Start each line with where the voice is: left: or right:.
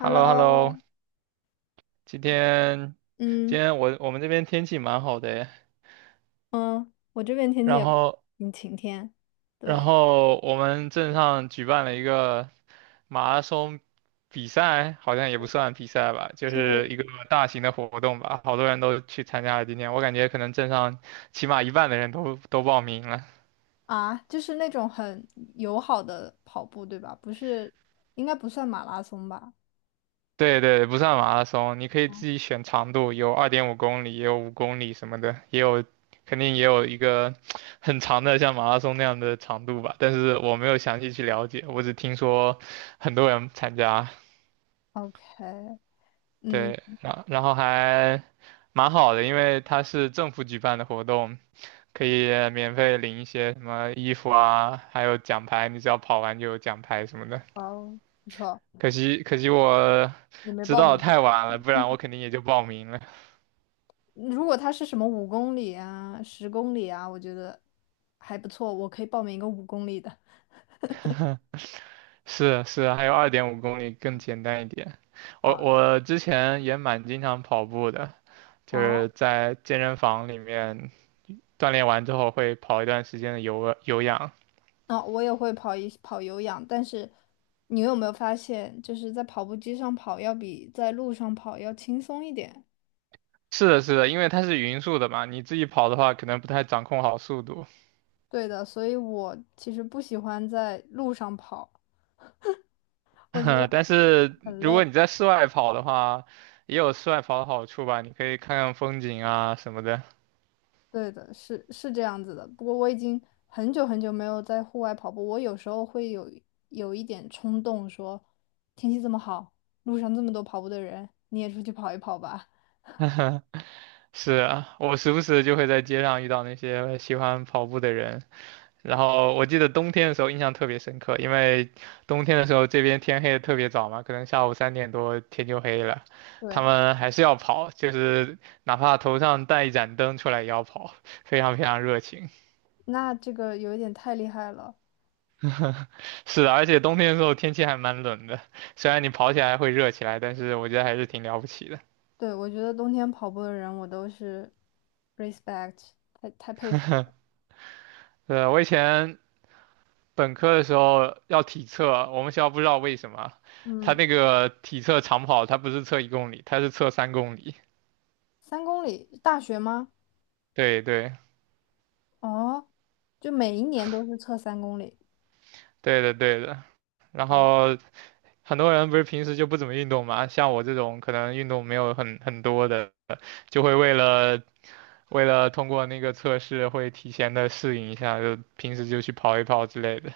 right: Hello hello。 今天今
left: 嗯
right: 天我们这边天气蛮好的诶。
left: 嗯，我这边天气
right: 然
left: 也
right: 后
left: 挺晴天，
right: 然
left: 对，
right: 后我们镇上举办了一个马拉松比赛，好像也不算比赛吧，就
left: 是
right: 是一个大型的活动吧，好多人都去参加了今天，我感觉可能镇上起码一半的人都报名了。
left: 啊，就是那种很友好的跑步，对吧？不是，应该不算马拉松吧
right: 对对，不算马拉松，你可以自己选长度，有二点五公里，也有五公里什么的，也有，肯定也有一个 很长的像马拉松那样的长度吧。但是我没有详细去了解，我只听说很多人参加，
left: ？OK，嗯，
right: 对，然后还蛮好的，因为它是政府举办的活动，可以免费领一些什么衣服啊，还有奖牌，你只要跑完就有奖牌什么的。
left: 哦，不错，
right: 可惜我
left: 你没
right: 知
left: 报
right: 道得
left: 名。
right: 太晚了，不然我肯定也就报名了。
left: 如果他是什么五公里啊、10公里啊，我觉得还不错，我可以报名一个五公里的。
right: 是是，还有二点五公里更简单一点。我
left: 啊，
right: 我之前也蛮经常跑步的，就
left: 哦
right: 是在健身房里面锻炼完之后会跑一段时间的有氧。
left: 哦，我也会跑一跑有氧，但是你有没有发现，就是在跑步机上跑要比在路上跑要轻松一点？
right: 是的，是的，因为它是匀速的嘛，你自己跑的话可能不太掌控好速度。
left: 对的，所以我其实不喜欢在路上跑，我觉得
right: 但
left: 很
right: 是
left: 很
right: 如果
left: 累。
right: 你在室外跑的话，也有室外跑的好处吧，你可以看看风景啊什么的。
left: 对的，是是这样子的。不过我已经很久很久没有在户外跑步，我有时候会有一点冲动说，天气这么好，路上这么多跑步的人，你也出去跑一跑吧。
right: 是啊，我时不时就会在街上遇到那些喜欢跑步的人。然后我记得冬天的时候印象特别深刻，因为冬天的时候这边天黑的特别早嘛，可能下午三点多天就黑了，他
left: 对，
right: 们还是要跑，就是哪怕头上带一盏灯出来也要跑，非常非常热情。
left: 那这个有一点太厉害了。
right: 是的，而且冬天的时候天气还蛮冷的，虽然你跑起来会热起来，但是我觉得还是挺了不起的。
left: 对，我觉得冬天跑步的人，我都是 respect，太佩服了。
right: 我以前本科的时候要体测，我们学校不知道为什么，他
left: 嗯，
right: 那个体测长跑，他不是测1公里，他是测3公里。
left: 三公里，大学吗？
right: 对对。
left: 哦，就每一年都是测三公里。
right: 对的，对的。然
left: 啊！
right: 后很多人不是平时就不怎么运动嘛，像我这种可能运动没有很多的，就会为了通过那个测试，会提前的适应一下，就平时就去跑一跑之类的。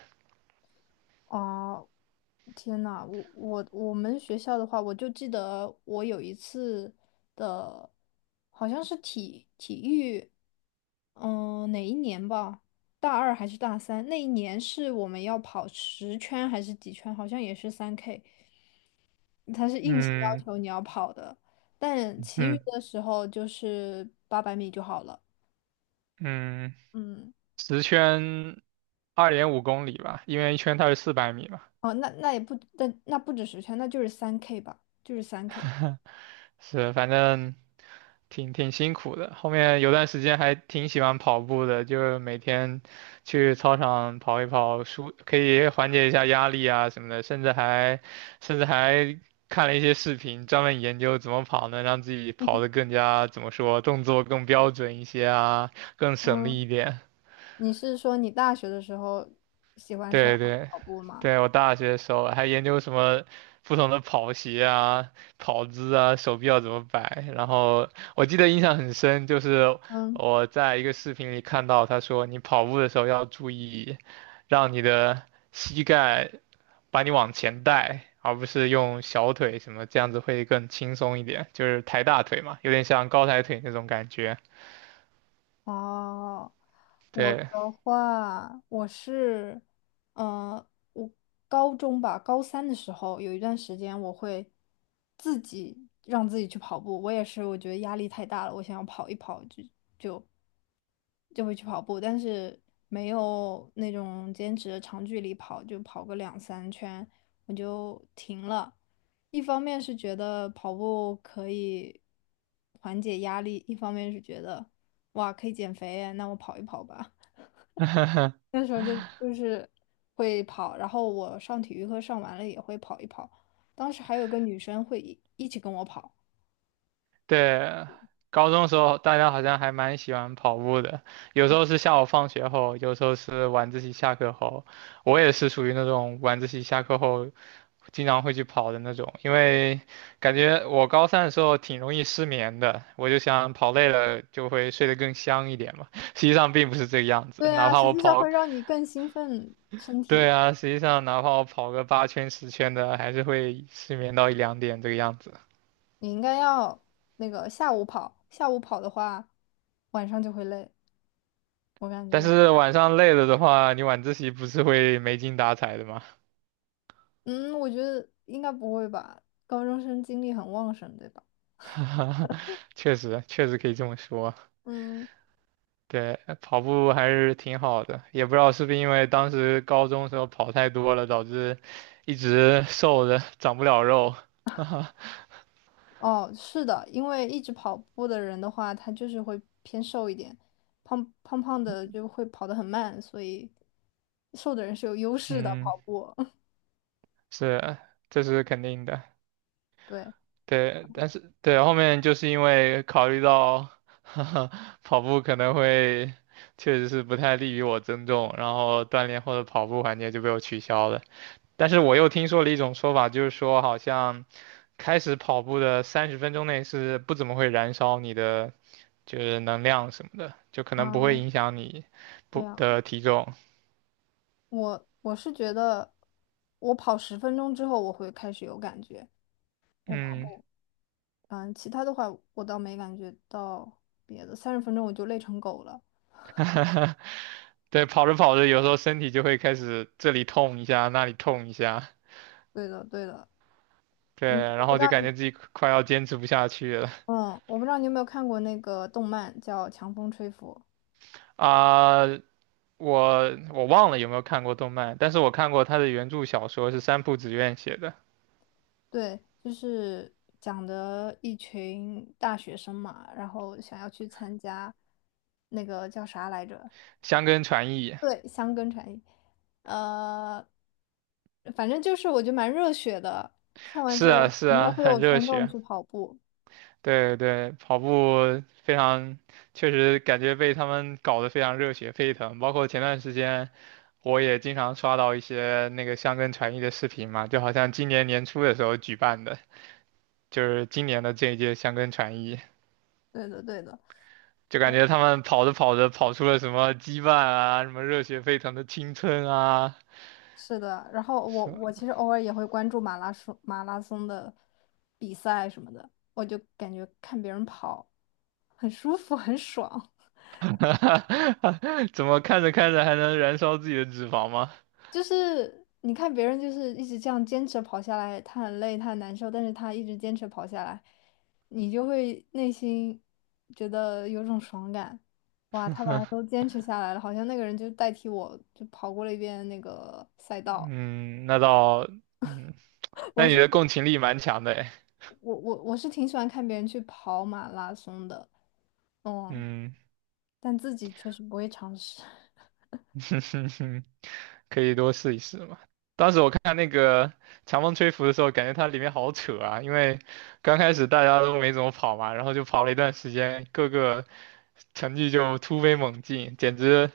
left: 哦，天呐，我们学校的话，我就记得我有一次的，好像是体育，嗯、哪一年吧？大二还是大三？那一年是我们要跑十圈还是几圈？好像也是三 K。它是硬性
right: 嗯
left: 要求你要跑的，但其余
right: 嗯
left: 的时候就是800米就好了。
right: 嗯。嗯。
left: 嗯，
right: 十圈二点五公里吧，因为1圈它是400米嘛。
left: 哦，那那也不，但那不止十圈，那就是三 K 吧，就是3K。
right: 是，反正挺辛苦的。后面有段时间还挺喜欢跑步的，就是每天去操场跑一跑，舒可以缓解一下压力啊什么的，甚至还看了一些视频，专门研究怎么跑能让自己跑得更加怎么说，动作更标准一些啊，更省力
left: 嗯，
right: 一点。
left: 你是说你大学的时候喜欢上
right: 对对
left: 跑步吗？
right: 对，我大学的时候还研究什么不同的跑鞋啊、跑姿啊、手臂要怎么摆。然后我记得印象很深，就是
left: 嗯。
right: 我在一个视频里看到他说，你跑步的时候要注意，让你的膝盖把你往前带，而不是用小腿什么，这样子会更轻松一点，就是抬大腿嘛，有点像高抬腿那种感觉。
left: 哦，我
right: 对。
left: 的话，我是，呃，我高中吧，高三的时候有一段时间，我会自己让自己去跑步。我也是，我觉得压力太大了，我想要跑一跑，就会去跑步，但是没有那种坚持的长距离跑，就跑个两三圈我就停了。一方面是觉得跑步可以缓解压力，一方面是觉得哇可以减肥，那我跑一跑吧。那时候就是会跑，然后我上体育课上完了也会跑一跑。当时还有个女生会一起跟我跑。
right: 对，高中的时候大家好像还蛮喜欢跑步的，有时候是下午放学后，有时候是晚自习下课后。我也是属于那种晚自习下课后经常会去跑的那种，因为感觉我高三的时候挺容易失眠的，我就想跑累了就会睡得更香一点嘛。实际上并不是这个样子，
left: 对
right: 哪
left: 啊，
right: 怕
left: 实
right: 我
left: 际上
right: 跑，
left: 会让你更兴奋身
right: 对
left: 体。
right: 啊，实际上哪怕我跑个8圈10圈的，还是会失眠到一两点这个样子。
left: 你应该要那个下午跑，下午跑的话，晚上就会累，我感
right: 但
left: 觉。
right: 是晚上累了的话，你晚自习不是会没精打采的吗？
left: 嗯，我觉得应该不会吧，高中生精力很旺盛，对吧？
right: 确实，确实可以这么说。
left: 嗯，
right: 对，跑步还是挺好的，也不知道是不是因为当时高中时候跑太多了，导致一直瘦着长不了肉。
left: 哦，是的，因为一直跑步的人的话，他就是会偏瘦一点，胖胖的就会跑得很慢，所以瘦的人是有优势的
right: 嗯。
left: 跑步。
right: 是。这是肯定的。
left: 对。
right: 对，但是对后面就是因为考虑到 跑步可能会确实是不太利于我增重，然后锻炼后的跑步环节就被我取消了。但是我又听说了一种说法，就是说好像开始跑步的30分钟内是不怎么会燃烧你的就是能量什么的，就可能不会
left: 啊，
right: 影响你
left: 对
right: 不
left: 啊，
right: 的体重。
left: 我是觉得，我跑十分钟之后我会开始有感觉，我跑
right: 嗯。
left: 步。嗯，其他的话我倒没感觉到别的，30分钟我就累成狗了。
right: 对，跑着跑着有时候身体就会开始这里痛一下，那里痛一下，
left: 对的，对的，
right: 对，
left: 嗯，我
right: 然
left: 不
right: 后
left: 知
right: 就
left: 道
right: 感觉
left: 你，
right: 自己快要坚持不下去了。
left: 嗯，我不知道你有没有看过那个动漫叫《强风吹拂》，
right: 啊。我忘了有没有看过动漫，但是我看过他的原著小说是三浦紫苑写的
left: 对，就是讲的一群大学生嘛，然后想要去参加那个叫啥来着？
right: 《香根传译》。
left: 对，香根产业，呃，反正就是我觉得蛮热血的，看完之
right: 是
left: 后
right: 啊，是
left: 你也
right: 啊，
left: 会有
right: 很热
left: 冲动
right: 血。
left: 去跑步。
right: 对对，跑步非常，确实感觉被他们搞得非常热血沸腾。包括前段时间，我也经常刷到一些那个箱根传艺的视频嘛，就好像今年年初的时候举办的，就是今年的这一届箱根传艺，
left: 对的，对的。
right: 就感觉他们跑着跑着跑出了什么羁绊啊，什么热血沸腾的青春啊，
left: 是的，然后我
right: 什么
left: 我其实偶尔也会关注马拉松的比赛什么的，我就感觉看别人跑很舒服，很爽。
right: 怎么看着看着还能燃烧自己的脂肪吗？
left: 就是你看别人就是一直这样坚持跑下来，他很累，他很难受，但是他一直坚持跑下来，你就会内心觉得有种爽感。哇，他把它都坚持下来了，好像那个人就代替我，就跑过了一遍那个赛道。
right: 嗯。那倒。嗯。那
left: 我
right: 你
left: 是
right: 的共情力蛮强的诶。
left: 我我是挺喜欢看别人去跑马拉松的。哦，
right: 嗯。
left: 但自己确实不会尝试，
right: 可以多试一试嘛。当时我看那个《强风吹拂》的时候，感觉它里面好扯啊，因为刚开始大家都没怎么跑嘛，然后就跑了一段时间，各个成绩就突飞猛进，简直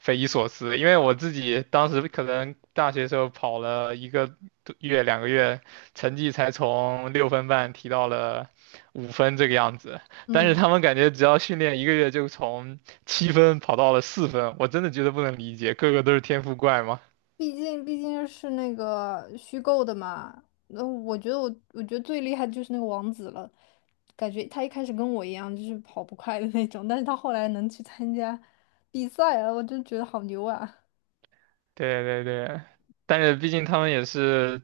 right: 匪夷所思，因为我自己当时可能大学时候跑了一个多月、两个月，成绩才从6分半提到了5分这个样子，但是
left: 嗯，
right: 他们感觉只要训练一个月就从7分跑到了4分，我真的觉得不能理解，个个都是天赋怪嘛。
left: 毕竟是那个虚构的嘛。那我觉得最厉害的就是那个王子了，感觉他一开始跟我一样就是跑不快的那种，但是他后来能去参加比赛了，我就觉得好牛啊！
right: 对对对，但是毕竟他们也是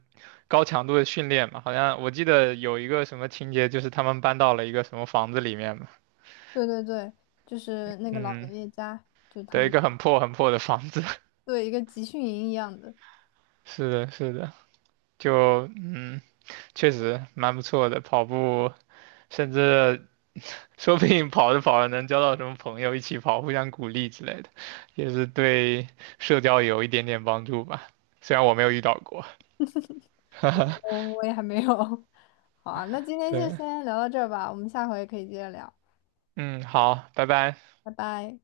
right: 高强度的训练嘛，好像我记得有一个什么情节，就是他们搬到了一个什么房子里面嘛，
left: 对对对，就是那个老爷
right: 嗯，
left: 爷家，就是他
right: 对，一
left: 们
right: 个很破很破的房子，
left: 对一个集训营一样的，
right: 是的，是的。就确实蛮不错的，跑步甚至说不定跑着跑着能交到什么朋友，一起跑，互相鼓励之类的，也是对社交有一点点帮助吧。虽然我没有遇到过。
left: 我我也还没有。好啊，那今天就
right: 对，
left: 先聊到这儿吧，我们下回可以接着聊，
right: 嗯，好，拜拜。
left: 拜拜。